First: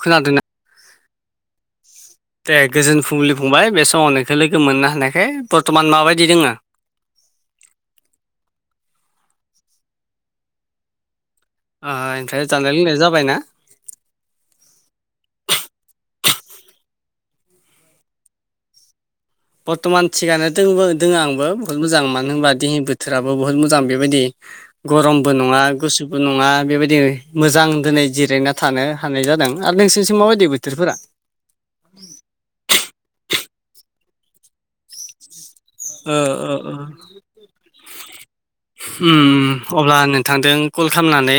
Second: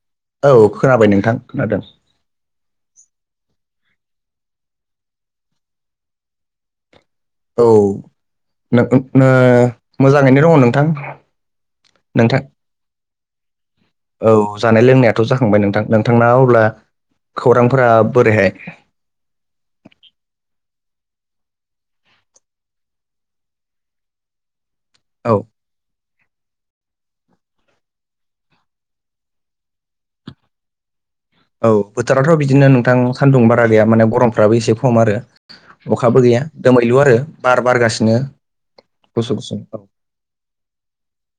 खोनादों ना? औ खोनाबाय नोंथां खोनादों। दे गोजोन फुंलि फंबाय बे समाव नोंखौ लोगो मोननो हानायखाय बर्थमान माबायदि दोङो? औ नों नो मोजाङैनो दङ नोंथां नोंथां ओमफ्राय जानाय लोंनाय जाबाय ना? औ जानाय लोंनायाथ' जाखांबाय नोंथां नोंथां अब्ला खौरांफोरा बोरैहाय? बर्थ'मान थिगानो दबो दोङो आंबो बुहुत मोजां मानो होनबा दिेहि बोथोराबो बुहुत मोजां बेबायदि। गरमबो औ नङा गुसु नङा बेबायदि मोजां दिनै जिरायना थानो हानाय जादों आरो नोंसोरनिसो माबायदि बोथोरफोरा? औ बोथोराथ' बिदिनो नोंथां सान्दुं बारा गैया माने गरमफ्राबो एसे खम आरो ओ अखाबो गैया ओ दोमैलु आरो बार बारगासिनो। गुसु ओम गुसु औ अब्ला नोंथांदों। कल खालामनानै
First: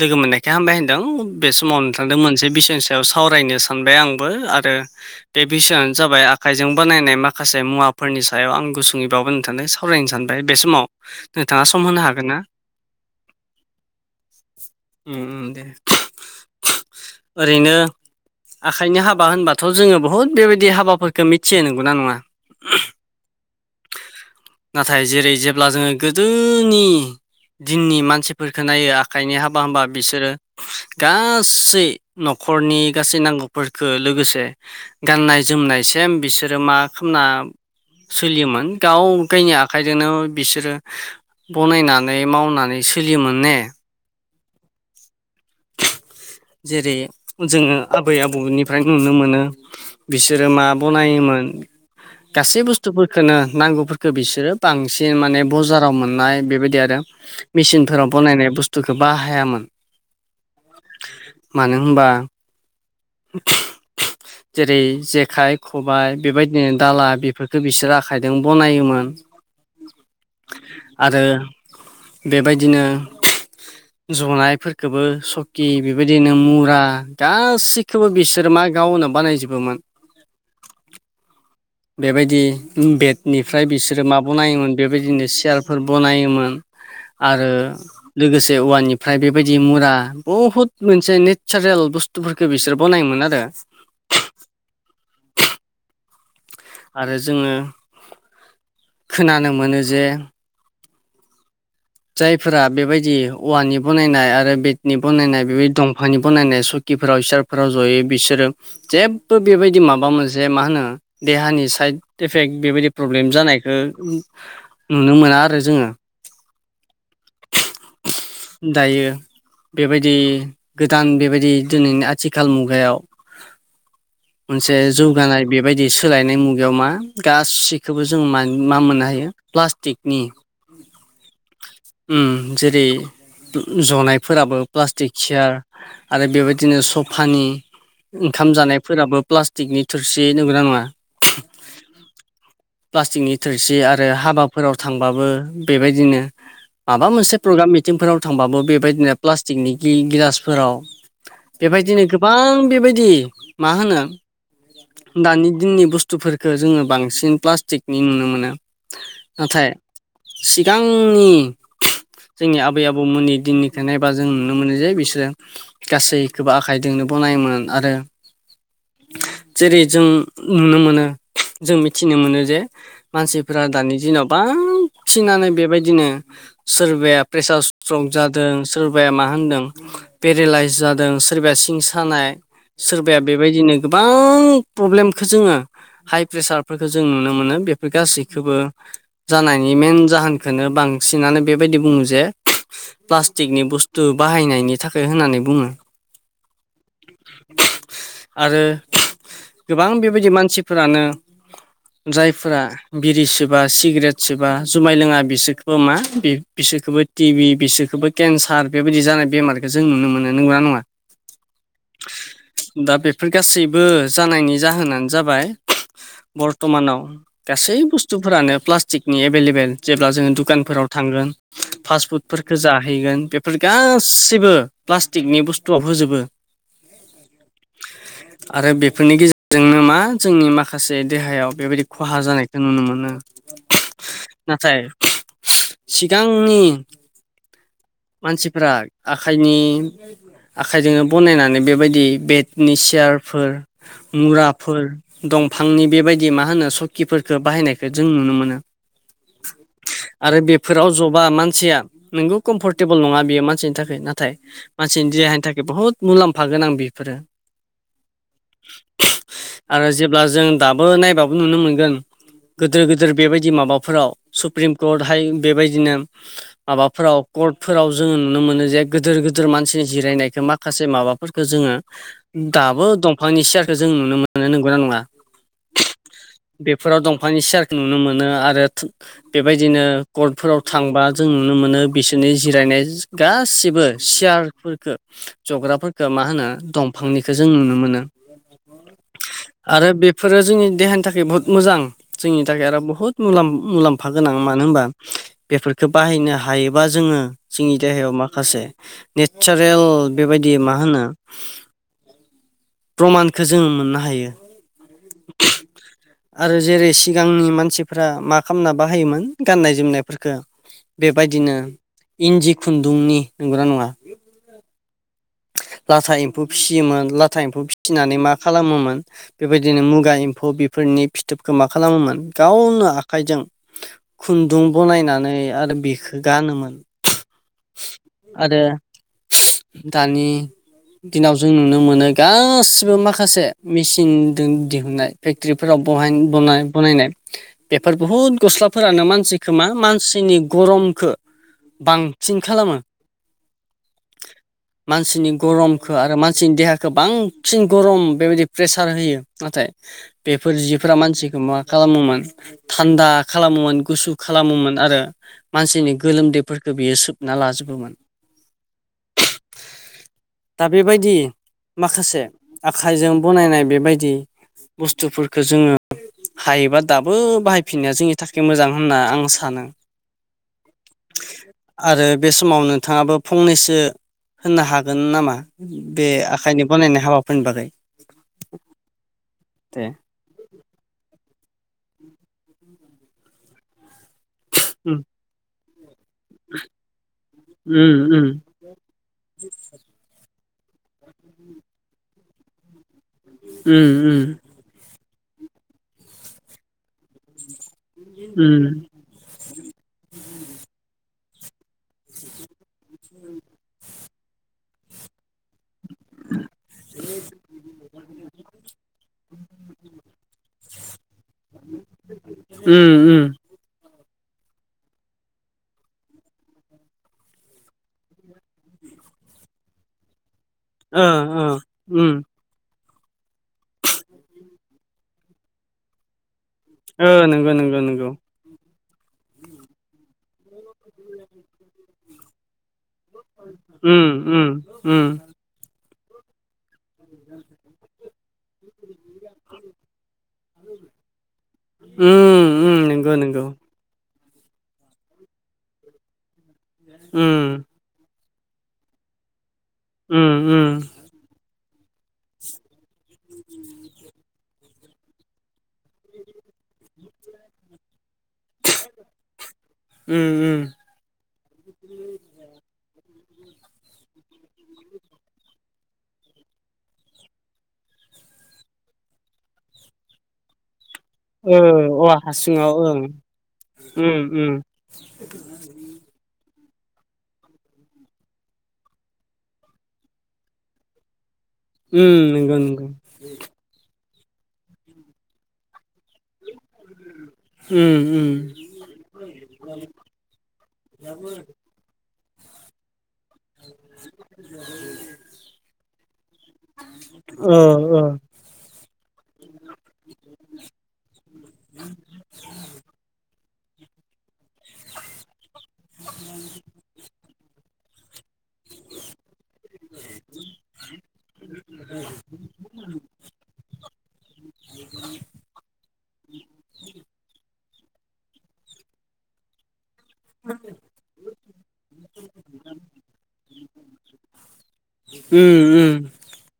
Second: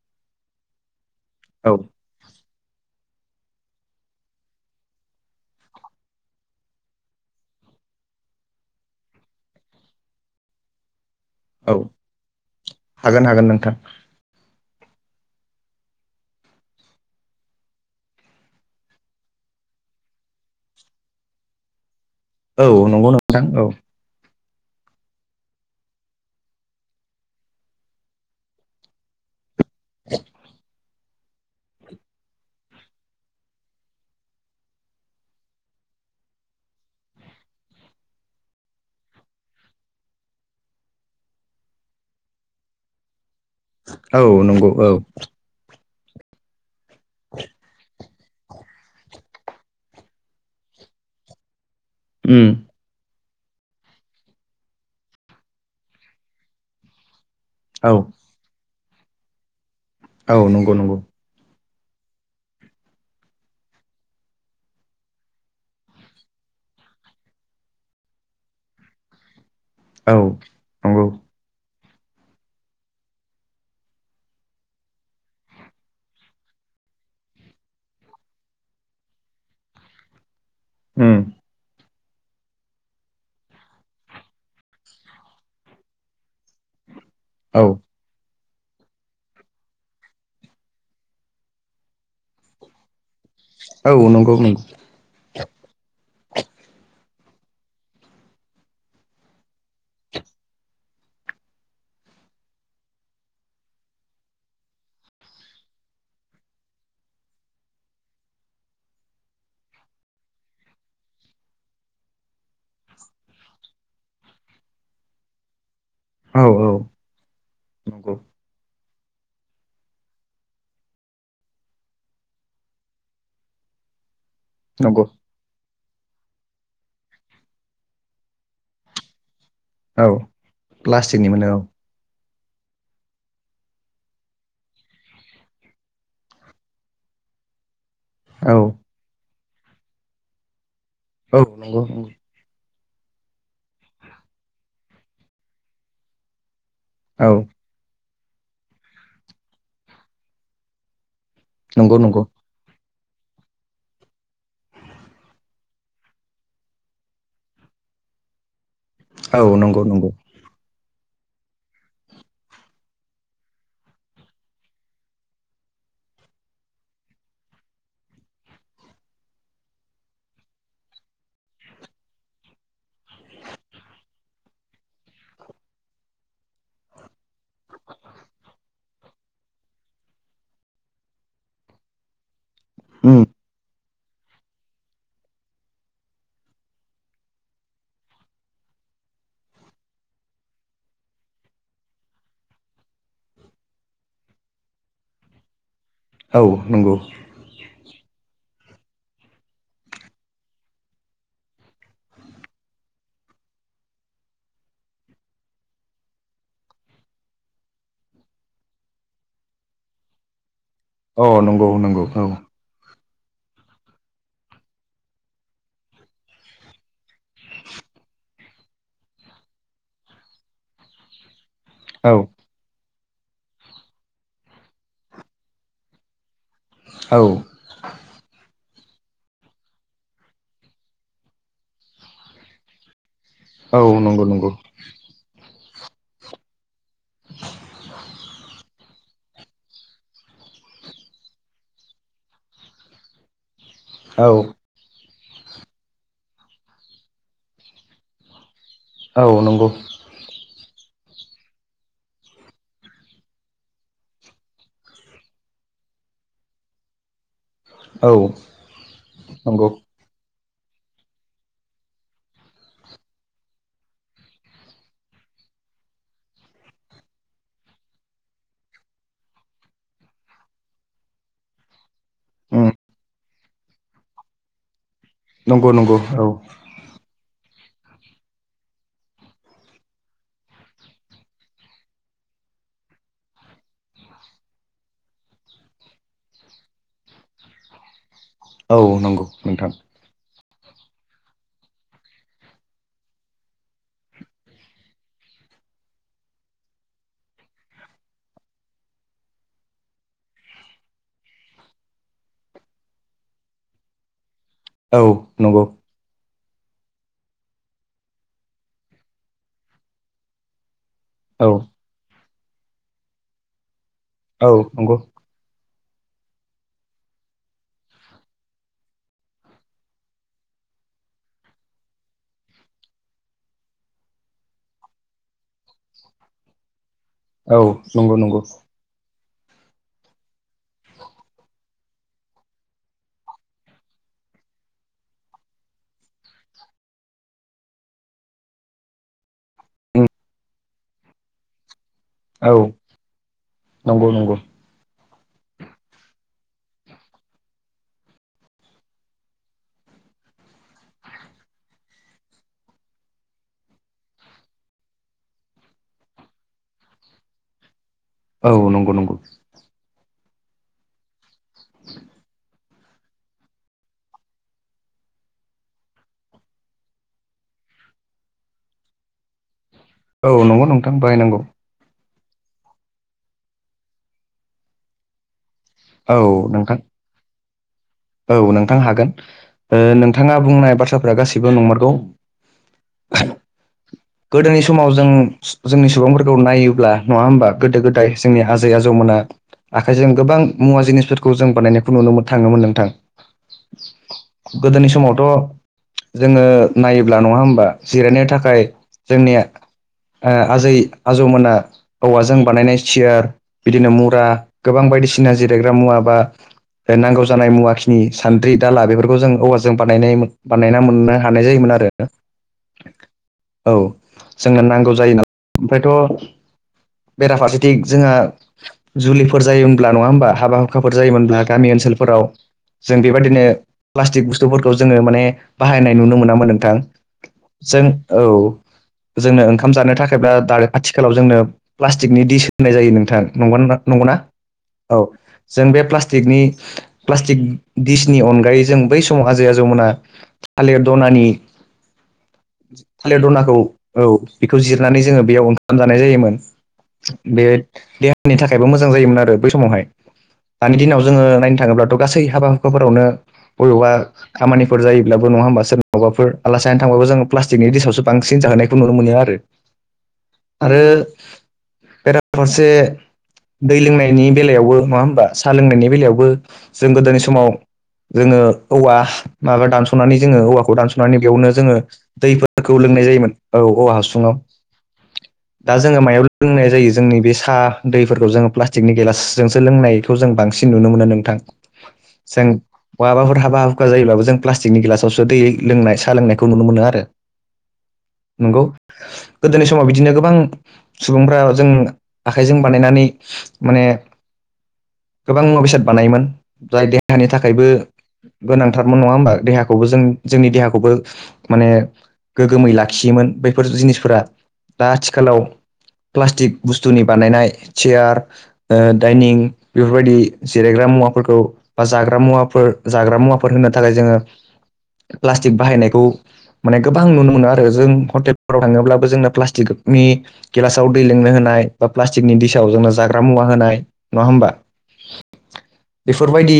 लोगो मोननायखाय हामबाय होनदों बे औ समाव थांदों मोनसे बिसयनि सायाव सावरायनो सानबाय आंबो आरो बे बिसयनो जाबाय आखाइजों बानायनाय माखासे मुवाफोरनि सायाव आं गुसुङै बावोन नोंथां सावरायनो सानबाय बे समाव नोंथाङा औ सम होनो हागोन ना? हागोन हागोन नोंथां ओम दे ओरैनो आखाइनि हाबा होनबाथ' जोङो बुहुद बेबायदि हाबाफोरफोरखौ मिथियो नंगौना नङा? औ नंगौ नोंथां औ। नाथाय जेरै जेब्ला जोङो गोदोनि दिननि मानसिफोरफोरखौ नायो। आखाइनि हाबा हामबा बिसोरो गासै न'खरनि गासै नांगौफोरखो लोगोसे गाननाय जोमनायसिम बिसोरो मा खालामना सोलियोमोन गाव गावनि आखाइजोंनो बिसोरो बनायनानै मावनानै सोलियोमोन ने औ नंगौ औ जेरै जोङो आबै आबौनिफ्राय नुनो मोनो। बिसोरो मा बनायोमोन उम गासै बुस थुरफोरखौनो नांगौफोरखौ बिसोरो बांसिन माने बजाराव मोननाय बेबायदि आरो औ मेसिनफोराव बनायनाय बुस्थुखौ बाहायामोन। औ नंगौ नंगौ। मानो होनबा जेरै जेखाइ, खबाय बेबायदिनो दाला बेफोरखौ बिसोरो आखाइजों बनायोमोन। औ नंगौ आरो बेबायदिनो जनायफोरखौबो स दि बेबायदिनो मुरा गासिखौबो बिसोरो मा गावनो बानायजोबोमोन। ओं बेबायदि बेडनिफ्राय बिसोरो मा बनायोमोन बेबायदिनो चियारफोर बनायोमोन। आरो औ लोगोसे औवानिफ्राय बेबायदि मुरा बहुद मोनसे नेचारेल बुस्थुफोरखौ बिसोर बनायोमोन आरो औ नंगौ नों [inaudible] आरो जोङो खोनानो मोनो जे जायफोरा बेबायदि औवानि बानायनाय आरो बेडनि बानायनाय बेबायदि दंफांनि बानायनाय स बाखिफोराव इसारफोराव जयै बिसोरो जेबो बेबायदि माबा मोनसे मा होनो देहानि साइड इफेक बेबायदि प्रब्लेम जानायखौ नुनो मोना आरो जोङो। औ औ नंगौ। दायो बेबायदि गोदान बेबायदि दिनैनि आथिखाल मुगायाव मोनसे नंगौ जौगानाय बेबायदि सोलायनाय मुगायाव मा गासिखौबो जों मा मोननो हायो औ प्लास्टिकनि प्लास्टिकनि मोनो औ। जेरै जनायफोराबो प्लास्टिक सियार आरो बेबायदिनो सफानि ओंखाम औ जानायफोराबो प्लास्टिकनि थोरसि नंगौना नङा? औ नंगौ। प्लास्टिकनि थोरसि आरो हाबाफोराव थांबाबो बेबायदिनो माबा औ मोनसे प्रग्राम मिथिंफोराव थांबाबो बेबायदिनो प्लास्टिकनि गिलासफोराव नंगौ बेबायदिनो नंगौ गोबां बेबायदि मा होनो दानि दिननि बुस्थुफोरखौ जोङो बांसिन प्लास्टिकनि नुनो मोनो। औ नाथाय नंगौ नंगौ सिगांनि जोंनि आबै आबौमोननि दिननिखौ नायबा जों नुनो मोनो जे बिसोरो गासैखौबो आखाइजोंनो बनायोमोन आरो जेरै जों नुनो मोनो जों मिथिनो मोनो जे मानसिफोरा दानि दिनाव बांसिनानो बेबायदिनो सोरबाया प्रेसार स्ट्रिक जादों सोरबाया मा होनदों पेरेलाइस जादों सोरबाया सिं सानाय सोरबाया उम बेबायदिनो गोबां प्रब्लेमखौ जोङो हाइ प्रेसारफोरखौ जों नुनो मोनो बेफोर गासैखौबो जानायनि मेन जाहोनखौनो बांसिनानो बेबायदि बुङो जे प्लास्टिकनि बुस्थु बाहायनायनि थाखाय होननानै बुङो। औ नंगौ। आरो गोबां बेबायदि मानसिफोरानो जायफोरा बिरि सोबा सिगारेट सोबा जुमाय लोङा बिसोरखौ मा बे बिसोरखौबो टिभि बिसोरखौबो केन्सार बेबायदि जानाय बेमारखौ जों नुनो मोनो, नंगौना नङा? अ नंगौ नंगौ औ। दा बेफोर गासैबो जानायनि जाहोनानो जाबाय बर्थमानाव गासै बुस्थुफोरानो प्लास्टिकनि एभेलेबेल जेब्ला जोङो दुखानफोराव थांगोन फास्ट औ फुडफोरख जाहैगोन बेफोर गासैबो प्लास्टिकनि बुस्थुआव होजोबो। औ। [inaudible] आरो बेफोरनि गेजेरजोंनो मा जोंनि माखासे देहायाव बेबायदि खहा जानायखौ नुनो मोनो। औ नंगौ नंगौ। दा आंनि मानसिफ्रा आखाइनि आखाइजोंनो बनायनानै बेबायदि बेडनि सियारफोर औ मुरा फोर दंफांनि बेबायदि मा होनो सकिफोरखौ बाहायनायखौ जों नुनो मोनो। औ नंगौ। आरो बेफोराव जबा मानसिया नोंगौ कम्फर्टेबोल नङा बियो मानसिनि थाखाय नाथाय मानसिनि देहानि थाखाय बुहुत मुलाम्फा गोनांं बेफोरो। औ नंगौ आरो जेब्ला जों दाबो नायबाबो नुनो मोनगोन गिदोर गिदोर बेबायदि माबाफोराव सुप्रिम कर्टहाय बेबायदिनो माबाफोराव कर्टफोराव जोङो नुनो मोनो जे गिदोर गिदोर मानसिनि जिरायनायखौ माखासे माबाफोरफोरखौ जोङो उम दाबो दंफांनि सियारखौ जों नुनो मोनो नंगौना नङा? नंगौ नंगौ औ। फोराव दंफांनि सियारखौ नुनो मोनो आरो बेबायदिनो कर्टफोराव थांबा जों नुनो मोनो बिसोरनि जिरायनाय गासिबो सियारफोरखौ जग्राफोरखौ मा होनो दंफांनिखौ जों नुनो मोनो। औ नंगौ नोंथां। आरो बेफोरो जोंनि देहानि थाखाय बहुद मोजां। जोंनि थाखाय आरो बुहुत मुलाम मुलाम्फा गोनां मानो होनबा बेफोरखौ बाहायनो हायो बा जोङो जोंनि देहायाव माखासे नेचारेल बेबायदि मा होनो प्रमानखौ जोङो मोननो हायो। औ नंगौ। आरो जेरै सिगांनि मानसिफ्रा मा खालामना बाहायोमोन गाननाय जोमनायफोरखौ औ बेबायदिनो इन्दि खुन्दुंनि नंगौना नङा? औ नंगौ। लाथा एम्फौ फिसियोमोन। लाथा एम्फौ फिथिनानै मा खालामोमोन बेबायदिनो मुगा एम्फौ बेफोरनि फिथोबखौ मा खालामोमोन गावनो आखाइजों खुन्दुं बनायनानै आरो बेखौ गानोमोन औ नंगौ नंगौ आरो दानि दिनाव जों नुनो मोनो गासिबो माखासे मेसिनजों दिहुननाय फे ट्रिफोराव बहाइन बनाय बनायनाय बेफोर बुहुत गस्लाफोरानो मानसिखो मा मानसिनि गरमखौ बां सिन औ खालामो। नंगौ नंगौ मानसिनि गरमखौ आरो मानसिनि देहाखौ बांसिन गरम बेबायदि प्रेसार होयो नाथाय बेफोर जिफोरा मानसिखौ मा खालामोमोन थान्दा खालामोमोन गुसु खालामोमोन आरो मानसिनि गोलोमदैफोरखौ बियो सोबना लाजोबोमोन। औ नंगौ नंगौ। दा बेबायदि माखासे आखाइजों बनायनाय बेबायदि बुस्थुफोरखौ जोङो। हायोबा दाबो बाहायफिननाया जोंनि थाखाय मोजां होनना आं सानो। औ नंगौ नोंथां। बाहायनांगौ। आरो बे समाव नोंथाङाबो फंनैसो होननो हागोन नामा। बे औ आखाइनि नोंथां बनायनाय हाबाफोरनि बागै। औ नोंथां हागोन। ओ नोंथाङा बुंनाय बाथ्राफ्रा गासैबो नंमारगौ। गोदोनि समाव जों जोंनि सुबुंफोरखौ नायोब्ला नङा होमबा गोदो गोदाय जोंनि हाजो। आजै आजौमोना आखाइजों गोबां मुवा जिनिसफोरखौ जों बानायनायखौ नुनो थाङोमोन नोंथां। उम उम। गोदोनि समावथ' जोङो नायोब्ला नङा होमबा जिरायनो थाखाय। जोंनि ओ आजै आजौमोना। औवाजों बानायनाय सियार बिदिनो मुरा गोबां बायदिसिना जिरायग्रा मुवा। बा ओ नांगौ जानाय मुआ [unintelligible] सानद्रि दाला बेफोरखौ जों औवाजों बानाय बानायना मोननो हानाय जायोमोन आरो उम उम। औ जोंनो नांगौ जायो नालाय ओमफ्रायथ' [inaudible] बेराफारसेथि जोंहा जुलिफोर जायोमब्ला नङा होमबा हाबा [unintelligible] जायोमोनब्ला ओ गामि उम ओनसोलफोराव जों बेबायदिनो प्लास्टिक बुस्थुफोरखौ जोङो माने बाहायनाय नुनो मोनामोन। ओ [unintelligible] नंगौ नंगौ जों नंगौ औ जोंनो ओंखाम जानो थाखाय खायबा द आथिखालाव जोंनो प्लास्टिकनि दिडिस होननाय जायो नोंथां। उम नंगौना? उम औ उम। जों बे प्लास्टिकनि प्लास्टिक दिसनि अनगायै जों बै समाव आजै आजौमोनना थालिर दनानि उम उम नंगौ थालिर नंगौ दनाखौ औ बेखौ जिरनानै जोङो बेयाव ओंखाम जानाय जायोमोन। बे उम [unintelligible] थाखायबो मोजां जायोमोन आरो बै समावहाय उम दानि उम दिनाव जोङो नायनो थाङोब्लाथ' गासै हाबा। [unintelligible] बबेबा खामानिफोर जायोब्लाबो नङा होनबा सोर [unintelligible] ओबावबाफोर आलासि जानो थांबाबो जोङो प्लास्टिकनि दिस आवसो बांसिन जाहोनायखौ नुनो मोनो आरो। उम उम आरो बेराफारसे दै लोंनायनि बेलायावबो नङा होमबा साहा लोंनायनि बेलायावबो जों गोदोनि समाव जोङो औवा माबा दानस'नानै जोङो औवाखौ दानस' माने बेयावनो ओ जोङो औवा हासुङाव दैफोरखौ ओं लोंनाय जायोमोन। औ औवा उम हासुुंआव [unintelligible] दा जोङो मायाव लोंनाय जायो। जोंनि बे साहा दैफोरखौ जोङो प्लास्टिकनि गेलासजोंसो लोंनाय खौ जों बांसिन नुनो मोनो नोंथां। उम नांगौ जों नोंथां। बहाबाफोर हाबा हुखा जायोब्लाबो जों प्लास्टिकनि गिलासावसो दैयै लोंनाय साह लोंनायखौ नुनो मोनो आरो। उम उम। नंगौ गोदोनि समाव बिदिनो गोबां सुबुंफ्रा जों आखाइजों बानायनानै माने गोबां मुवा बेसाद बानायोमोन। जायनि ओ थाखायबो ओ गोनांथारमोन नङा होबा देहा जोंनि देहाखौबो माने गोगोमै लाखिनोयोमोन बे बेफोर जिनिसफोरा दा आथिखालाव प्लास्टिक बुस्थुनि बानायनाय चयार दाइनिं बेफोरबायदि जिरायग्रा मुवाफोरखौ। बा जाग्रा मुवाफोर जाग्रा मुवाफोर होननो थाखाय जोङो प्लास्टिक बाहायनायखौ माने गोबां नुनो मोनो आरो जों हटेलफोराव थाङोब्लाबो जोंनो प्लास्टिकनि गिलासाव दै लोंनो होनाय बा प्लास्टिकनि दिसाव जोंनो जाग्रा मुवा होनाय नङा होमबा उम उम बेफोरबायदि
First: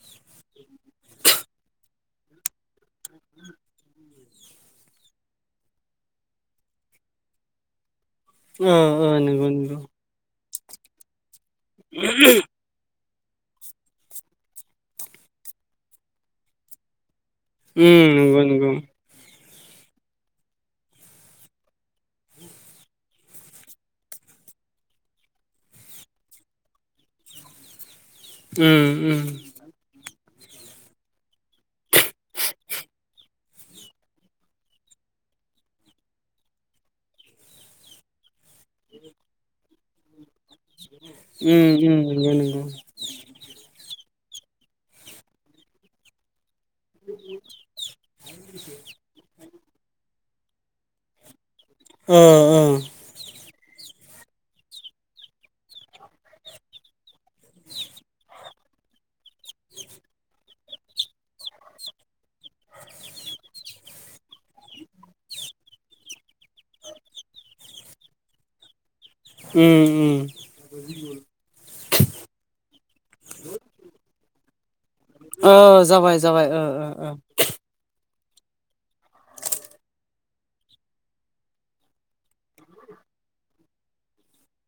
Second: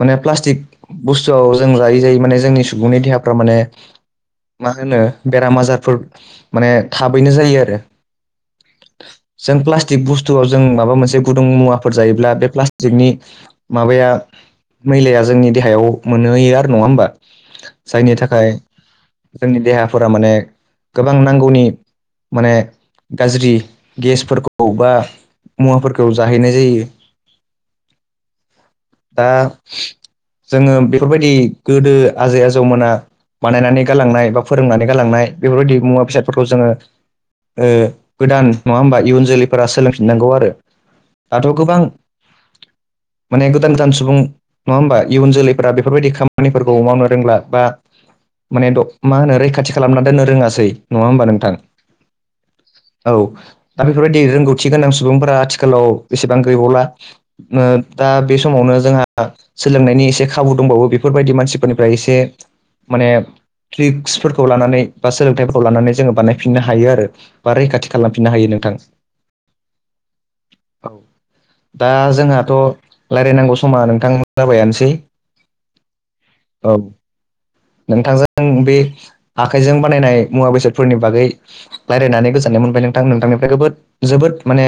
माने प्लास्टिक बुस्थुआव जों जायै जायै माने जोंनि सुबुंनि देहाफ्रा माने मा होनो बेराम आजारफोर माने थाबैनो जायो आरो ओ ओ नंगौ नंगौ टिक बुस्थुव जों माबा मोनसे गुदुं मुवाफोर जायोब्ला बे प्लास्टिकनि माबाया मैलाया जोंनि देहायाव मोनहैयो आरो नङा होमबा उम जायनि नंगौ थाखाय नंगौ जोंनि देहाफोरा माने गोबां नांगौनि माने गाज्रि गेसफोरखौ बा मुवाफोरखौ जाहैनाय जायो। उम उम दा जोङो बेफोरबायदि गोदो आजै आजौमोना बानायनानै गालांनाय बा फोरोंनानै गालांनाय बेफोरबायदि मुवा बेसादफोरखौ जोङो ओ गोदान नङा होमबा इयुन जोलैफोरा सोलोंफिननांगौ आरो दाथ' उम गोबां उम नंगौ नंगौ माने गोदान गोदान सुबुं नङा होमबा इयुन जोलैफोरा बेफोरबायदि खाम खामानिफोरखौ मावनो रोंला बा माने द मा होनो रैखाथि खालामना दोननो रोङासै नङा होमबा नोंथां। ओ ओ औ दा बेफोरबायदि रोंगौथि गोनां सुबुंफोरा आथिखालाव एसेबां गैबावला ओ दा बे समावनो जोंहा सोलोंनायनि एसे खाबु दंबावो बेफोरबायदि मानसिफोरनिफ्राय एसे माने ट्रिक्सफोरखौ लानानै बा सोलोंथाइफोरखौ लानानै जोङो बानायफिननो हायो आरो बा रैखाथि खालामफिननो हायो नोंथां। उम उम औ दा जोंहाथ' लायरायनांगौ समा नोंथां जाबायानोसै ओ जाबाय जाबाय ओ औ ओ ओ नोंथांजों बे आखाइजों बानायनाय मुवा बेसादफोरनि बागै लायरायनानै गोजोननाय मोनबाय नोंथां नोंथांनिफ्रायद गोबोद जोबोद माने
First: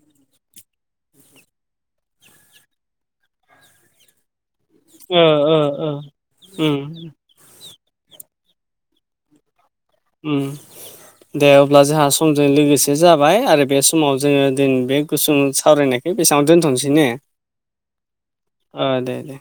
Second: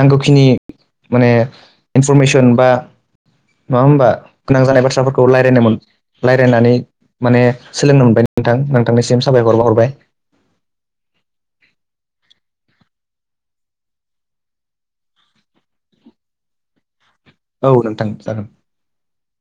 नांगौखिनि माने फरमेसन बा नंङा होमबा गोनां जानाय ओ बाथ्राफोरखौ ओ लायरायनो मोन ओ ओ लायरायनानै उम माने सोलोंनो मोनबाय नोंथां नोंथांनिसिम साबायखर बावहरबाय। उम दे अब्ला जोंहा समजों लोगोसे जाबाय आरो बे समाव जोङो दिनैनि बे गुसुं सावरायनाय बेसाङावनो दोनथनोसै ने औ नोंथां जागोन ओ दे दे